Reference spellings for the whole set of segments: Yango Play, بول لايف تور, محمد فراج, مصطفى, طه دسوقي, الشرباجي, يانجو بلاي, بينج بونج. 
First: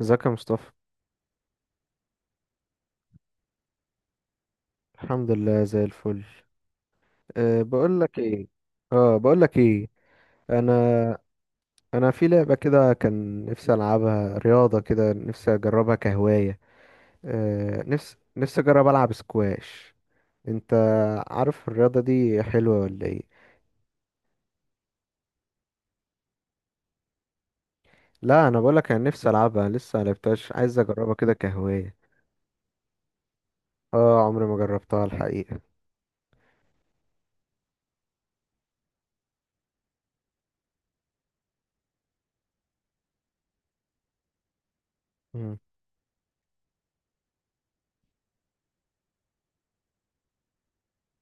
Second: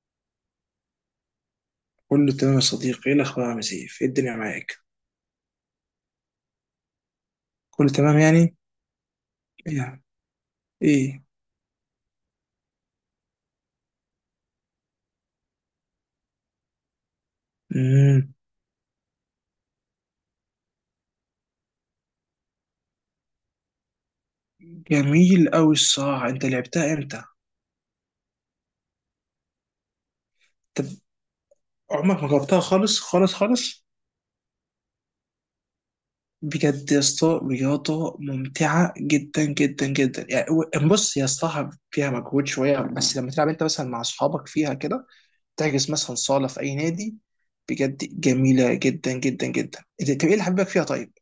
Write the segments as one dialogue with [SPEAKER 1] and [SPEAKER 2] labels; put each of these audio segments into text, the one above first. [SPEAKER 1] ازيك يا مصطفى؟
[SPEAKER 2] كله تمام يا صديقي، ايه الاخبار؟ عامل ايه الدنيا معاك؟
[SPEAKER 1] الحمد لله زي الفل. أه
[SPEAKER 2] كله
[SPEAKER 1] بقول
[SPEAKER 2] تمام
[SPEAKER 1] لك ايه.
[SPEAKER 2] يعني.
[SPEAKER 1] اه بقول لك ايه
[SPEAKER 2] ايه؟
[SPEAKER 1] انا
[SPEAKER 2] ايه؟
[SPEAKER 1] انا في لعبه كده، كان نفسي العبها، رياضه كده نفسي اجربها كهوايه. أه نفسي
[SPEAKER 2] مم.
[SPEAKER 1] نفسي اجرب العب سكواش. انت عارف الرياضه دي حلوه ولا ايه؟
[SPEAKER 2] جميل قوي الصراحه، انت لعبتها امتى؟
[SPEAKER 1] لا انا بقول لك انا نفسي العبها، لسه ملعبتهاش، عايز
[SPEAKER 2] طب،
[SPEAKER 1] اجربها كده كهوايه.
[SPEAKER 2] عمرك ما جربتها خالص خالص خالص؟
[SPEAKER 1] اه عمري ما جربتها الحقيقه.
[SPEAKER 2] بجد يا اسطى، رياضه ممتعه جدا جدا جدا يعني. بص، هي الصراحه فيها مجهود شويه، بس لما تلعب انت مثلا مع اصحابك فيها كده
[SPEAKER 1] مم.
[SPEAKER 2] تحجز مثلا صاله في اي نادي. بجد جميله جدا جدا جدا. طب ايه اللي حبيبك فيها طيب؟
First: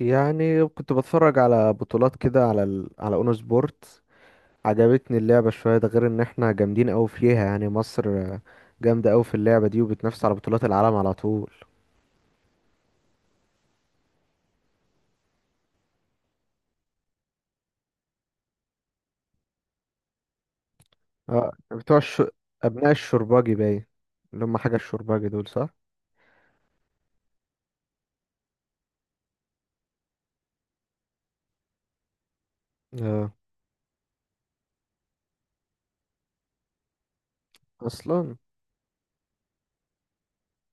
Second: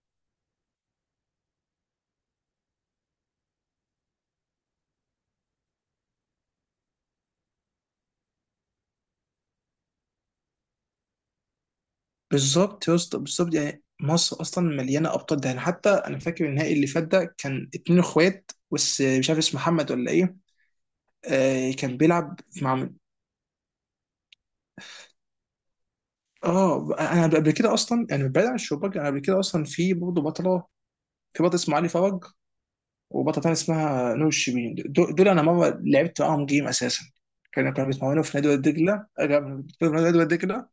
[SPEAKER 1] يعني كنت بتفرج على بطولات كده على على اونو سبورت. عجبتني اللعبة شوية، ده غير ان احنا جامدين اوي فيها، يعني مصر جامدة اوي في اللعبة دي، وبتنافس على بطولات العالم على طول.
[SPEAKER 2] بالظبط يا اسطى، بالظبط. يعني مصر اصلا مليانه ابطال. ده يعني حتى انا فاكر النهائي اللي فات ده كان اتنين اخوات، بس مش عارف اسمه محمد ولا ايه.
[SPEAKER 1] اه
[SPEAKER 2] آه،
[SPEAKER 1] بتوع
[SPEAKER 2] كان
[SPEAKER 1] الش...
[SPEAKER 2] بيلعب مع
[SPEAKER 1] ابناء الشرباجي باين، اللي هم حاجة الشرباجي دول صح؟
[SPEAKER 2] اه، انا قبل كده اصلا يعني، بعيد عن الشباك، انا قبل كده اصلا في برضه بطله، في بطل اسمه علي فرج،
[SPEAKER 1] اه.
[SPEAKER 2] وبطله تانية اسمها نور الشربيني. دول انا مره لعبت معاهم جيم اساسا. كانوا بيتمرنوا
[SPEAKER 1] اصلا.
[SPEAKER 2] في نادي وادي دجله. آه، كانوا بيتمرنوا في نادي وادي دجله.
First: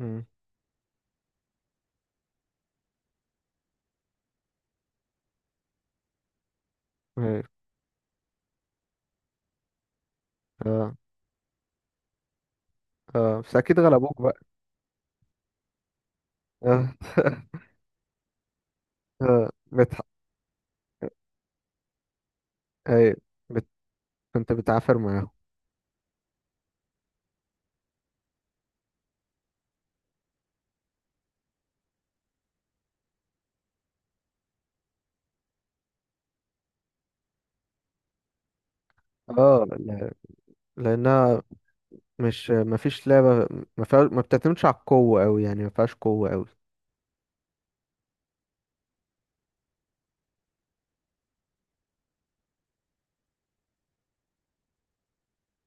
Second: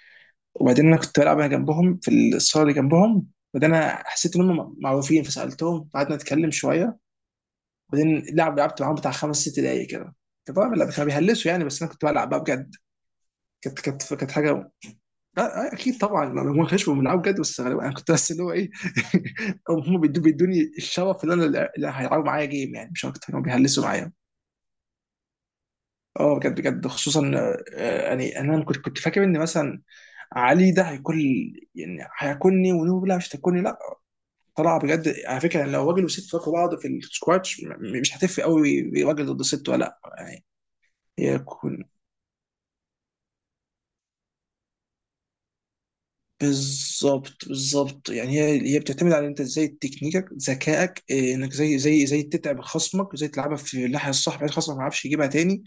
[SPEAKER 1] امم.
[SPEAKER 2] وبعدين انا كنت بلعب انا جنبهم في الصاله اللي جنبهم. وبعدين انا حسيت ان هم معروفين فسالتهم، قعدنا نتكلم شويه.
[SPEAKER 1] ايوه.
[SPEAKER 2] وبعدين لعبت معاهم بتاع خمس ست دقايق كده. كانت طبعا لا،
[SPEAKER 1] اه.
[SPEAKER 2] كانوا بيهلسوا يعني، بس انا كنت بلعب بقى بجد.
[SPEAKER 1] اه بس اكيد
[SPEAKER 2] كانت كانت
[SPEAKER 1] غلبوك
[SPEAKER 2] كانت
[SPEAKER 1] بقى.
[SPEAKER 2] حاجه. آه، اكيد طبعا لو هم
[SPEAKER 1] اه
[SPEAKER 2] كانوا بيلعبوا بجد، بس غالبا انا كنت بس اللي هو ايه.
[SPEAKER 1] اه
[SPEAKER 2] أو
[SPEAKER 1] بتح...
[SPEAKER 2] هم بيدو- بيدوني الشرف اللي انا اللي هيلعبوا معايا جيم يعني، مش
[SPEAKER 1] ايوه
[SPEAKER 2] اكتر. كانوا
[SPEAKER 1] بت...
[SPEAKER 2] بيهلسوا معايا.
[SPEAKER 1] كنت بتعافر معاهم.
[SPEAKER 2] اه بجد بجد خصوصا. آه، يعني انا كنت فاكر ان مثلا علي ده هيكون يعني هياكلني. ونوبه لا، مش هتاكلني، لا. طلع بجد على فكره يعني. لو راجل وست فاكوا بعض في السكواتش مش هتفرق قوي، راجل ضد
[SPEAKER 1] اه
[SPEAKER 2] ست ولا لا
[SPEAKER 1] لا-
[SPEAKER 2] يعني؟ هي
[SPEAKER 1] لانها
[SPEAKER 2] كل.
[SPEAKER 1] مش مفيش لعبة ما فيها ما بتعتمدش على القوة اوي، يعني ما فيهاش قوة اوي.
[SPEAKER 2] بالظبط، بالظبط. يعني هي بتعتمد على انت ازاي، تكنيكك، ذكائك، إيه، انك زي تتعب خصمك، زي تلعبها في الناحيه الصح بحيث خصمك ما يعرفش يجيبها تاني،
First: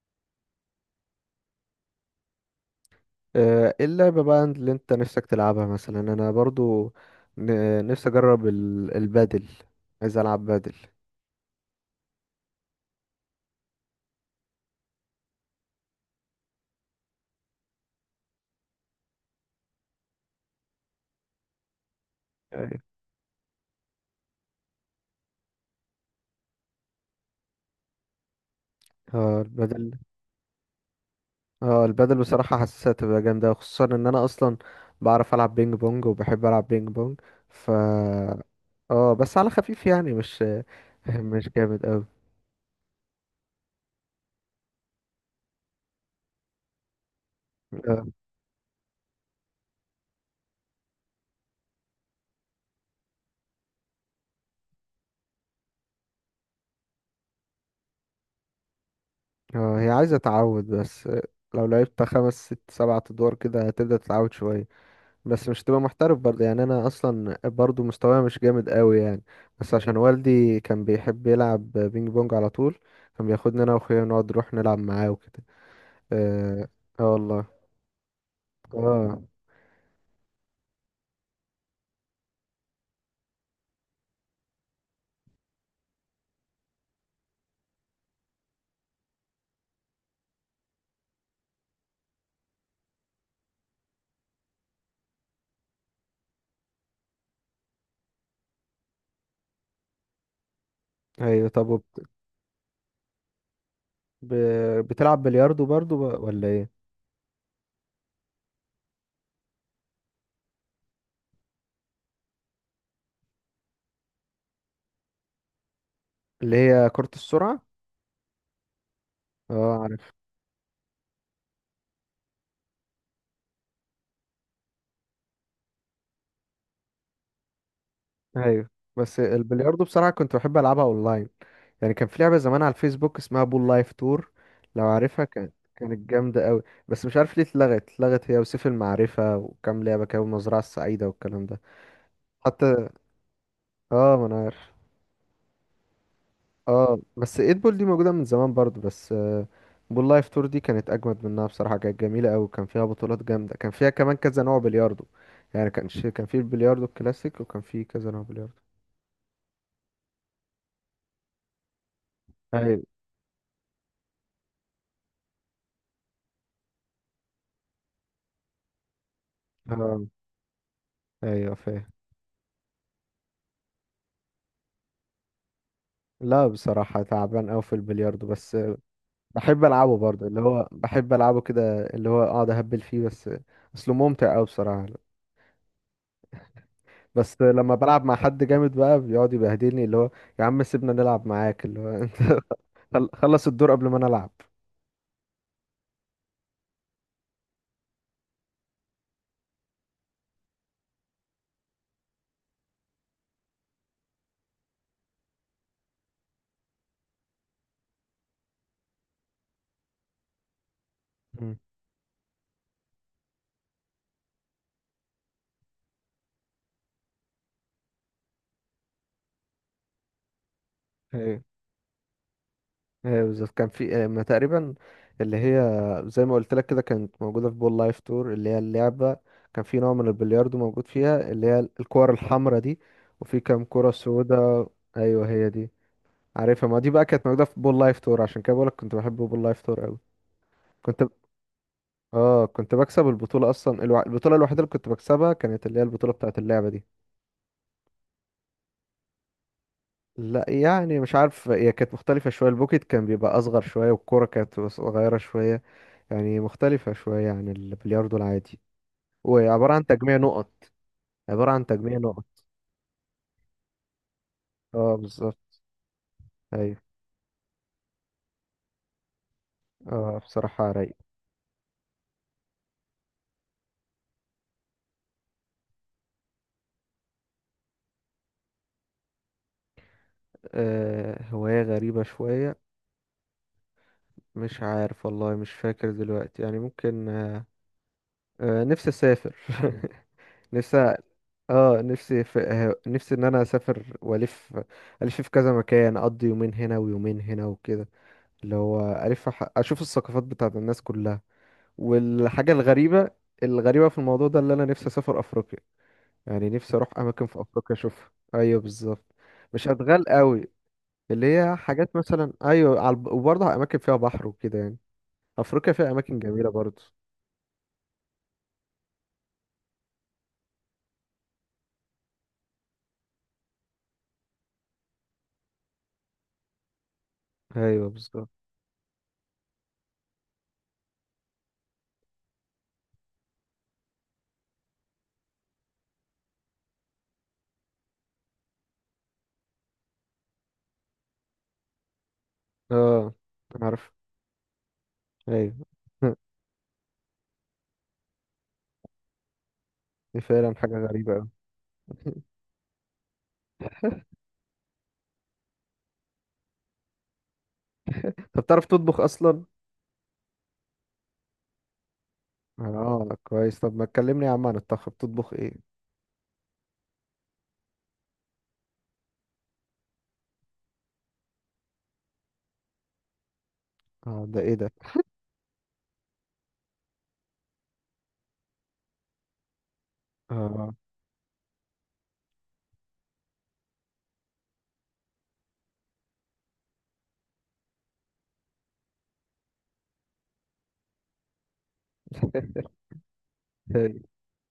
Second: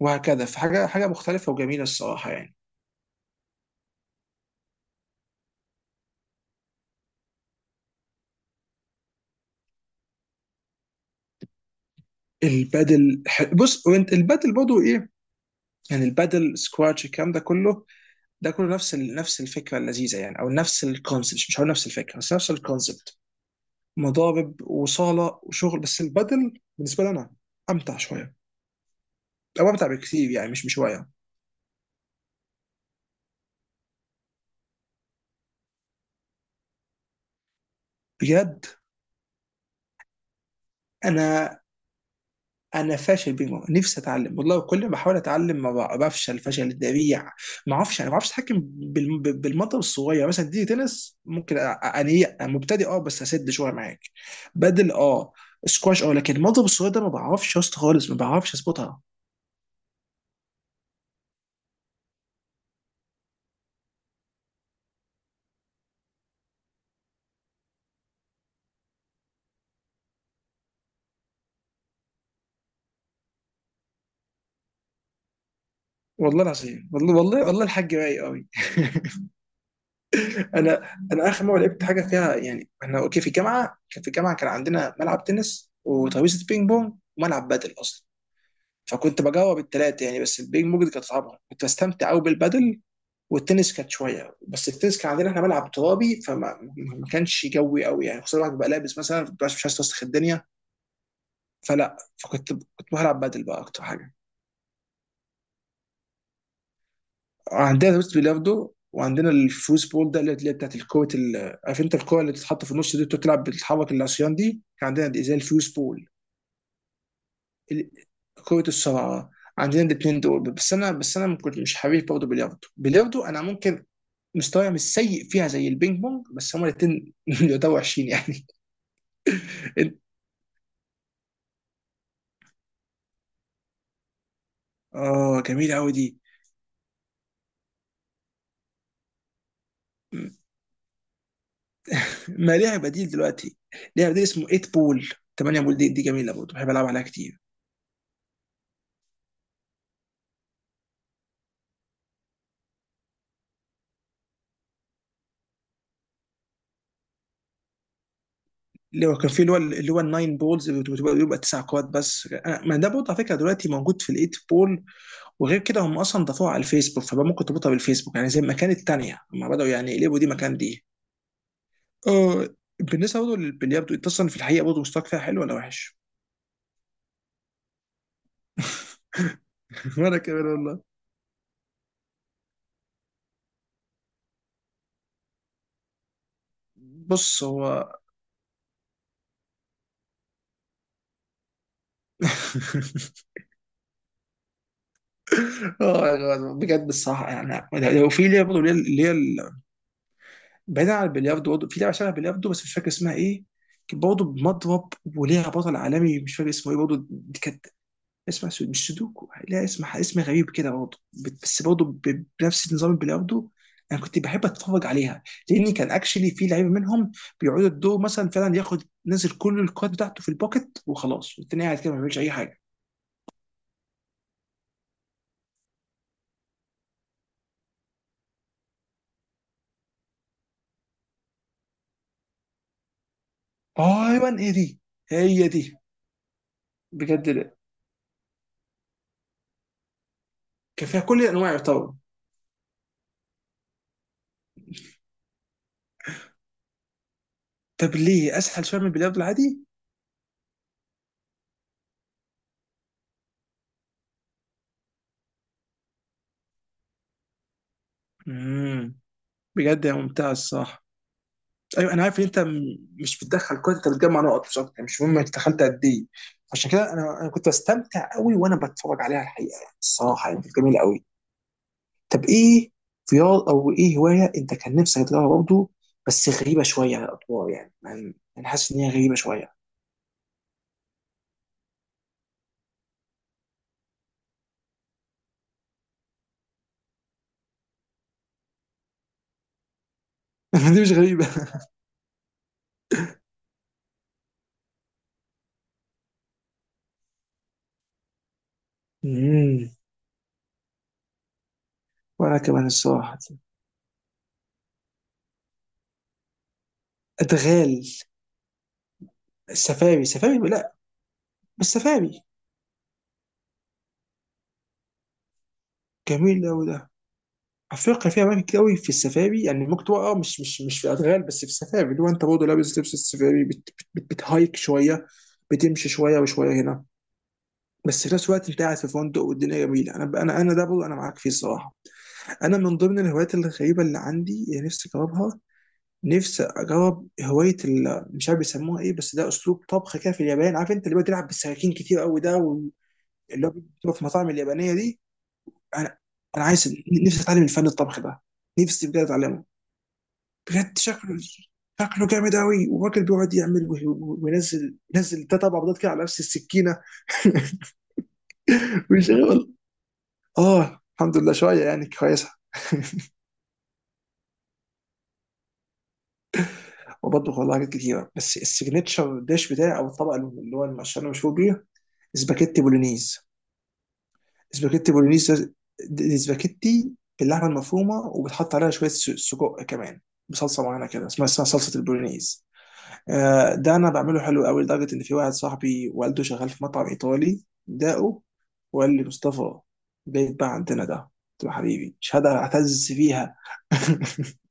[SPEAKER 2] وهكذا. حاجه مختلفه وجميله الصراحه يعني.
[SPEAKER 1] ايه اللعبة بقى اللي انت نفسك تلعبها؟ مثلا انا برضو نفسي اجرب البادل، عايز العب بادل.
[SPEAKER 2] بص، وانت البادل برضه ايه؟ يعني البادل، سكواتش، الكلام ده كله، ده كله نفس نفس الفكره اللذيذه يعني، او نفس الكونسبت. مش هقول نفس الفكره، بس نفس
[SPEAKER 1] أيوة.
[SPEAKER 2] الكونسبت. مضارب وصاله وشغل. بس البدل بالنسبه لي انا امتع شويه.
[SPEAKER 1] اه
[SPEAKER 2] او امتع
[SPEAKER 1] البادل.
[SPEAKER 2] بكثير يعني، مش بشويه.
[SPEAKER 1] اه البادل بصراحة حاسسها تبقى جامدة، خصوصا ان انا اصلا بعرف العب بينج بونج وبحب العب بينج بونج. ف
[SPEAKER 2] بجد
[SPEAKER 1] اه بس على خفيف يعني، مش مش
[SPEAKER 2] انا
[SPEAKER 1] جامد اوي.
[SPEAKER 2] انا فاشل بينج بونج. نفسي اتعلم والله. كل ما بحاول اتعلم ما بع- بفشل فشل ذريع. ما اعرفش،
[SPEAKER 1] اه
[SPEAKER 2] انا ما بعرفش اتحكم بالمضرب الصغير. يعني مثلا دي تنس ممكن انيق مبتدئ، اه، بس اسد شويه معاك. بدل، اه. سكواش، اه. لكن المضرب الصغير ده ما بعرفش يا اسطى خالص، ما بعرفش اظبطها.
[SPEAKER 1] هي عايزة تعود بس. لو لعبت خمس ست سبعة ادوار كده هتبدأ تتعود شوية، بس مش تبقى محترف برضه يعني. انا اصلا برضه مستواي مش جامد قوي يعني، بس عشان والدي كان بيحب يلعب بينج بونج على طول، كان بياخدني انا واخويا نقعد نروح نلعب معاه وكده.
[SPEAKER 2] والله
[SPEAKER 1] اه.
[SPEAKER 2] العظيم،
[SPEAKER 1] آه
[SPEAKER 2] والله،
[SPEAKER 1] والله.
[SPEAKER 2] والله، والله، الحاج رايق قوي.
[SPEAKER 1] اه.
[SPEAKER 2] انا انا اخر مره لعبت حاجه فيها يعني، احنا اوكي، في الجامعه، كان في الجامعه كان عندنا ملعب تنس، وترابيزه بينج بونج، وملعب بادل اصلا. فكنت بجاوب الثلاثه يعني، بس البينج بونج دي كانت صعبه. كنت بستمتع قوي بالبادل. والتنس كانت شويه. بس التنس كان عندنا احنا ملعب ترابي، ما كانش جوي قوي يعني، خصوصا الواحد بيبقى لابس مثلا مش عايز توسخ الدنيا.
[SPEAKER 1] ايوه.
[SPEAKER 2] فلا، كنت بلعب بادل بقى اكتر حاجه.
[SPEAKER 1] ب... بتلعب بلياردو برضه ب- ولا ايه؟
[SPEAKER 2] عندنا روست بيلاردو، وعندنا الفوز بول ده، اللي هي بتاعت الكوره، عارف انت الكوره اللي بتتحط في النص دي، بتقعد تلعب، بتتحرك العصيان دي. كان عندنا دي زي الفوز بول.
[SPEAKER 1] اللي هي كرة السرعة.
[SPEAKER 2] ال- كرة الصراعة. عندنا
[SPEAKER 1] اه.
[SPEAKER 2] الاثنين دول. بس انا كنت مش حريف. برضه بلياردو، انا ممكن مستواي مش سيء فيها زي البينج بونج، بس هما الاثنين يعتبروا وحشين يعني.
[SPEAKER 1] ايوه بس البلياردو بصراحة كنت بحب ألعبها أونلاين. يعني كان في لعبة زمان على الفيسبوك اسمها بول لايف تور، لو عارفها.
[SPEAKER 2] اه
[SPEAKER 1] كانت
[SPEAKER 2] جميلة قوي دي.
[SPEAKER 1] كانت جامدة أوي، بس مش عارف ليه اتلغت، هي وسيف المعرفة وكام لعبة كده، والمزرعة السعيدة والكلام ده.
[SPEAKER 2] ما ليها
[SPEAKER 1] حتى
[SPEAKER 2] بديل دلوقتي. ليها
[SPEAKER 1] اه
[SPEAKER 2] بديل
[SPEAKER 1] ما أنا
[SPEAKER 2] اسمه
[SPEAKER 1] عارف.
[SPEAKER 2] 8 بول. 8 بول دي جميلة برضه. بحب العب
[SPEAKER 1] اه
[SPEAKER 2] عليها
[SPEAKER 1] بس
[SPEAKER 2] كتير.
[SPEAKER 1] ايد بول دي موجودة من زمان برضه، بس بول لايف تور دي كانت أجمد منها بصراحة، كانت جميلة أوي، كان فيها بطولات جامدة، كان فيها كمان كذا نوع بلياردو. يعني كانش كان في البلياردو الكلاسيك، وكان في كذا نوع بلياردو.
[SPEAKER 2] اللي هو كان في اللي هو الناين بولز، بتبقى بيبقى تسع كوات. بس ما
[SPEAKER 1] ايوه.
[SPEAKER 2] ده برضه على فكره دلوقتي موجود في الايت بول. وغير كده هم اصلا ضافوها على الفيسبوك، فبقى ممكن تربطها بالفيسبوك يعني، زي ما كانت الثانيه. هم بداوا يعني
[SPEAKER 1] اه
[SPEAKER 2] يقلبوا دي مكان دي.
[SPEAKER 1] ايوه فاهم.
[SPEAKER 2] اه. بالنسبه برضه للبلياردو، انت اصلا في الحقيقه برضه مستواك فيها حلو ولا وحش؟
[SPEAKER 1] لا بصراحة تعبان أوي في البلياردو، بس بحب ألعبه
[SPEAKER 2] وانا
[SPEAKER 1] برضه، اللي
[SPEAKER 2] كمان
[SPEAKER 1] هو
[SPEAKER 2] والله.
[SPEAKER 1] بحب ألعبه كده، اللي هو أقعد أهبل فيه بس. أصله ممتع أوي بصراحة. بس
[SPEAKER 2] بص
[SPEAKER 1] لما
[SPEAKER 2] هو.
[SPEAKER 1] بلعب مع حد جامد بقى بيقعد يبهدلني، اللي هو يا عم سيبنا نلعب معاك، اللي هو أنت خلص الدور قبل ما نلعب.
[SPEAKER 2] اه بجد الصراحه يعني، لو في لعبه برضه، اللي هي بعيدا عن البلياردو، برضه في لعبه شبه البلياردو بس مش فاكر اسمها ايه. كانت برضه بمضرب وليها بطل عالمي مش فاكر اسمه ايه برضه. دي كانت اسمها مش سودوكو لا، اسم غريب كده برضه.
[SPEAKER 1] مم.
[SPEAKER 2] بس برضه بنفس نظام البلياردو. انا كنت بحب اتفرج عليها، لان كان اكشلي في لعيبه منهم بيقعدوا الدور مثلا فعلا ياخد نزل كل الكارد بتاعته في البوكت وخلاص،
[SPEAKER 1] ايه.
[SPEAKER 2] والتاني قاعد كده ما بيعملش اي حاجه.
[SPEAKER 1] ايه بالظبط، كان في ما تقريبا، اللي هي زي ما قلت لك كده، كانت موجودة في بول لايف تور، اللي هي اللعبة. كان في نوع من البلياردو موجود فيها، اللي هي الكور الحمراء دي، وفي كام كرة
[SPEAKER 2] ايوه، ايه
[SPEAKER 1] سودا.
[SPEAKER 2] دي؟
[SPEAKER 1] ايوه
[SPEAKER 2] هي
[SPEAKER 1] هي
[SPEAKER 2] دي.
[SPEAKER 1] دي. عارفها، ما دي بقى كانت
[SPEAKER 2] بجد
[SPEAKER 1] موجودة
[SPEAKER 2] لا.
[SPEAKER 1] في بول لايف تور، عشان كده بقولك كنت بحب بول لايف تور قوي.
[SPEAKER 2] كان فيها
[SPEAKER 1] كنت
[SPEAKER 2] كل الانواع يعتبر.
[SPEAKER 1] اه كنت بكسب البطولة اصلا، البطولة الوحيدة اللي كنت بكسبها كانت اللي هي البطولة بتاعة اللعبة دي.
[SPEAKER 2] طب ليه اسهل شويه من البلياردو العادي؟
[SPEAKER 1] لا يعني مش عارف، هي كانت مختلفة شوية، البوكيت كان بيبقى اصغر شوية، والكورة كانت صغيرة شوية، يعني مختلفة شوية عن البلياردو العادي.
[SPEAKER 2] مم.
[SPEAKER 1] وعبارة
[SPEAKER 2] بجد
[SPEAKER 1] عن
[SPEAKER 2] يا
[SPEAKER 1] تجميع
[SPEAKER 2] ممتاز
[SPEAKER 1] نقط.
[SPEAKER 2] الصراحه.
[SPEAKER 1] عبارة عن
[SPEAKER 2] ايوه،
[SPEAKER 1] تجميع
[SPEAKER 2] انا عارف ان
[SPEAKER 1] نقط.
[SPEAKER 2] انت مش بتدخل كويس، انت بتجمع نقط مش اكتر يعني،
[SPEAKER 1] اه
[SPEAKER 2] مش مهم انت
[SPEAKER 1] بالظبط.
[SPEAKER 2] دخلت قد ايه. عشان
[SPEAKER 1] ايوه.
[SPEAKER 2] كده انا كنت بستمتع قوي وانا بتفرج عليها الحقيقه يعني.
[SPEAKER 1] اه
[SPEAKER 2] الصراحه يعني كانت
[SPEAKER 1] بصراحة
[SPEAKER 2] جميله
[SPEAKER 1] رايق.
[SPEAKER 2] قوي. طب ايه رياض او ايه هوايه انت كان نفسك تجربها برضه؟ بس غريبه شويه على الاطوار يعني، يعني انا حاسس ان هي غريبه شويه.
[SPEAKER 1] آه هواية غريبة شوية، مش عارف والله، مش فاكر دلوقتي يعني. ممكن نفسي اسافر نفسي
[SPEAKER 2] دي مش غريبه.
[SPEAKER 1] اه نفسي في... آه، نفسي ان انا اسافر والف، الف في كذا مكان، اقضي يومين هنا ويومين هنا وكده، اللي هو الف
[SPEAKER 2] امم.
[SPEAKER 1] اشوف الثقافات بتاعت الناس كلها.
[SPEAKER 2] وانا
[SPEAKER 1] والحاجه
[SPEAKER 2] كمان
[SPEAKER 1] الغريبه،
[SPEAKER 2] الصراحه.
[SPEAKER 1] الغريبه في الموضوع ده، اللي انا نفسي اسافر افريقيا، يعني نفسي اروح اماكن في افريقيا
[SPEAKER 2] ادغال؟
[SPEAKER 1] اشوفها. ايوه بالظبط. مش
[SPEAKER 2] السفاري؟
[SPEAKER 1] هتغال
[SPEAKER 2] سفاري؟
[SPEAKER 1] قوي،
[SPEAKER 2] لا،
[SPEAKER 1] اللي هي
[SPEAKER 2] بس
[SPEAKER 1] حاجات
[SPEAKER 2] سفاري.
[SPEAKER 1] مثلا، ايوه على وبرضه اماكن فيها بحر وكده يعني. افريقيا فيها اماكن
[SPEAKER 2] جميل
[SPEAKER 1] جميله
[SPEAKER 2] قوي.
[SPEAKER 1] برضه.
[SPEAKER 2] افريقيا فيها اماكن كتير قوي في السفاري يعني. ممكن تبقى اه، مش في ادغال بس في السفاري، اللي هو انت برضه لابس لبس السفاري، بت بت بت بتهايك شويه، بتمشي شويه وشويه هنا.
[SPEAKER 1] ايوه
[SPEAKER 2] بس في
[SPEAKER 1] بالظبط.
[SPEAKER 2] نفس الوقت انت قاعد في فندق والدنيا جميله. انا ده برضه انا معاك فيه الصراحه. انا من ضمن الهوايات الغريبه اللي عندي اللي نفسي اجربها، نفسي اجرب هوايه مش عارف بيسموها ايه، بس ده اسلوب طبخ كده في اليابان. عارف انت اللي هو بتلعب بالسكاكين كتير قوي ده
[SPEAKER 1] اه
[SPEAKER 2] اللي هو
[SPEAKER 1] عارف.
[SPEAKER 2] بتبقى في المطاعم اليابانيه دي.
[SPEAKER 1] ايوه
[SPEAKER 2] انا انا عايز نفسي اتعلم الفن الطبخ ده. نفسي بجد اتعلمه.
[SPEAKER 1] دي فعلا
[SPEAKER 2] بجد
[SPEAKER 1] حاجة غريبة أوي.
[SPEAKER 2] شكله جامد قوي، وراجل بيقعد يعمل وينزل ينزل ده، طبعا بيضات كده على نفس السكينه.
[SPEAKER 1] طب بتعرف تطبخ أصلا؟
[SPEAKER 2] ويشغل. اه الحمد لله شويه يعني كويسه.
[SPEAKER 1] اه كويس، طب ما تكلمني يا عم عن الطبخ، بتطبخ ايه؟
[SPEAKER 2] وبطبخ والله حاجات كتيره. بس السيجنتشر ديش بتاعي او الطبق اللي هو عشان انا مشهور بيه، سباكيتي بولونيز.
[SPEAKER 1] اه ده ايه ده؟
[SPEAKER 2] سباكيتي بولونيز ده- دي سباكيتي باللحمه المفرومه، وبتحط عليها شويه سجق كمان، بصلصه
[SPEAKER 1] اه
[SPEAKER 2] معينه كده اسمها صلصه البولونيز. آه، ده انا بعمله حلو قوي لدرجه ان في واحد صاحبي والده شغال في مطعم ايطالي داقه وقال لي: مصطفى، جاي بقى عندنا ده. قلت له: حبيبي مش هقدر اعتز فيها.
[SPEAKER 1] هاي.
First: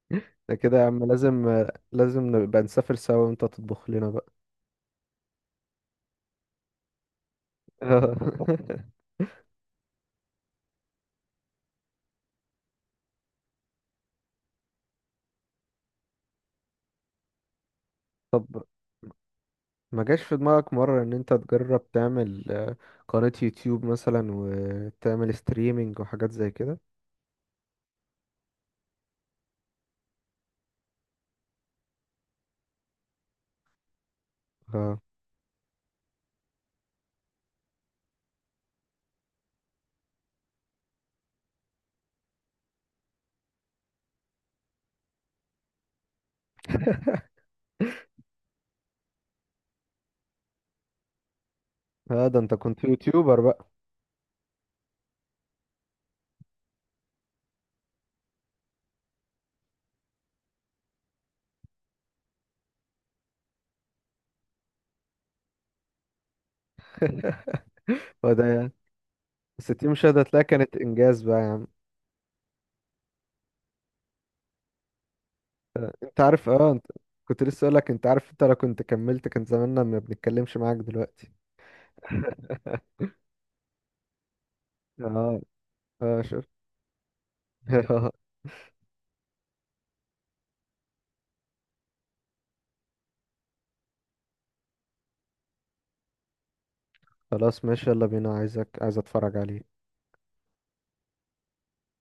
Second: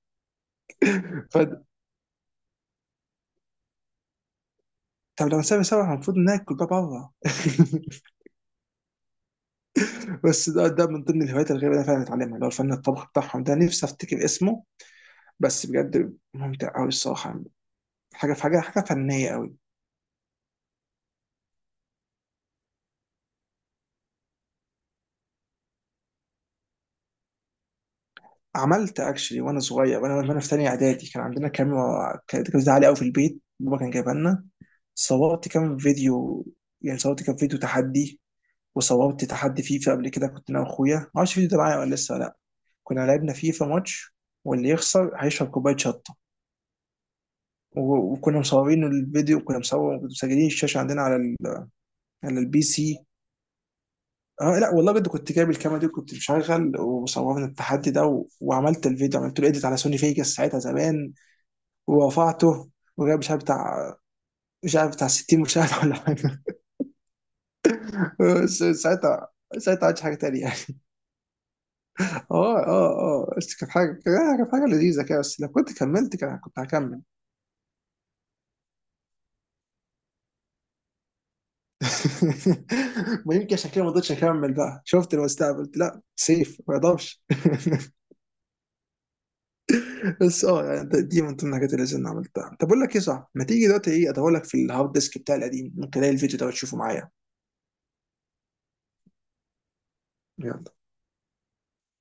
[SPEAKER 1] ده كده يا عم لازم،
[SPEAKER 2] ف.
[SPEAKER 1] لازم نبقى نسافر سوا وانت تطبخ لنا بقى.
[SPEAKER 2] طب لما نسافر سوا المفروض ناكل بقى بره.
[SPEAKER 1] آه.
[SPEAKER 2] بس ده من ضمن الهوايات الغريبه اللي انا فعلا اتعلمها، اللي هو الفن الطبخ بتاعهم ده. نفسي افتكر اسمه. بس بجد ممتع قوي الصراحه. حاجه في
[SPEAKER 1] طب
[SPEAKER 2] حاجه، حاجه فنيه قوي.
[SPEAKER 1] ما جاش في دماغك مرة ان انت تجرب تعمل قناة يوتيوب مثلا، وتعمل ستريمينج وحاجات زي كده؟
[SPEAKER 2] عملت اكشلي وانا صغير، وانا في ثانيه اعدادي، كان عندنا كاميرا، كانت عاليه قوي، في البيت، بابا كان جايبها لنا.
[SPEAKER 1] اه
[SPEAKER 2] صورت كام فيديو، يعني صورت كام فيديو تحدي. وصورت تحدي فيفا قبل كده، كنت انا واخويا ما اعرفش الفيديو ده معايا ولا لسه ولا لا. كنا لعبنا فيفا ماتش، واللي يخسر هيشرب كوبايه شطه. وكنا مصورين الفيديو، كنا مسجلين الشاشه عندنا على
[SPEAKER 1] اه ده
[SPEAKER 2] على
[SPEAKER 1] انت
[SPEAKER 2] البي
[SPEAKER 1] كنت
[SPEAKER 2] سي.
[SPEAKER 1] يوتيوبر بقى.
[SPEAKER 2] اه لا والله بجد كنت جايب الكاميرا دي، كنت مشغل، وصورنا التحدي ده، وعملت الفيديو، عملت له اديت على سوني فيجاس ساعتها زمان، ورفعته، وجايب مش عارف بتاع، 60 مشاهده ولا حاجه.
[SPEAKER 1] وده يعني.
[SPEAKER 2] ساعتها، ساعتها
[SPEAKER 1] بس
[SPEAKER 2] ما
[SPEAKER 1] دي
[SPEAKER 2] عملتش حاجه
[SPEAKER 1] مشاهدة هتلاقي
[SPEAKER 2] تانيه.
[SPEAKER 1] كانت انجاز بقى يا عم.
[SPEAKER 2] اه بس كانت حاجة، كانت حاجة لذيذة كده. بس لو كنت كملت
[SPEAKER 1] انت عارف،
[SPEAKER 2] كنت
[SPEAKER 1] اه انت
[SPEAKER 2] هكمل.
[SPEAKER 1] كنت لسه اقول لك، انت عارف انت لو كنت كملت كان زماننا ما بنتكلمش معاك دلوقتي.
[SPEAKER 2] ما يمكن عشان كده ما قدرتش اكمل بقى، شفت
[SPEAKER 1] اه.
[SPEAKER 2] المستقبل قلت لا
[SPEAKER 1] اه شوف
[SPEAKER 2] سيف ما يقدرش. بس اه يعني دي من ضمن الحاجات اللي انا عملتها. طب اقول لك ايه، صح، ما تيجي دلوقتي، ايه، ادور لك في الهارد ديسك بتاعي القديم ممكن الاقي الفيديو ده وتشوفه معايا؟
[SPEAKER 1] خلاص ماشي، يلا بينا، عايزك عايز اتفرج عليه.
[SPEAKER 2] يلا.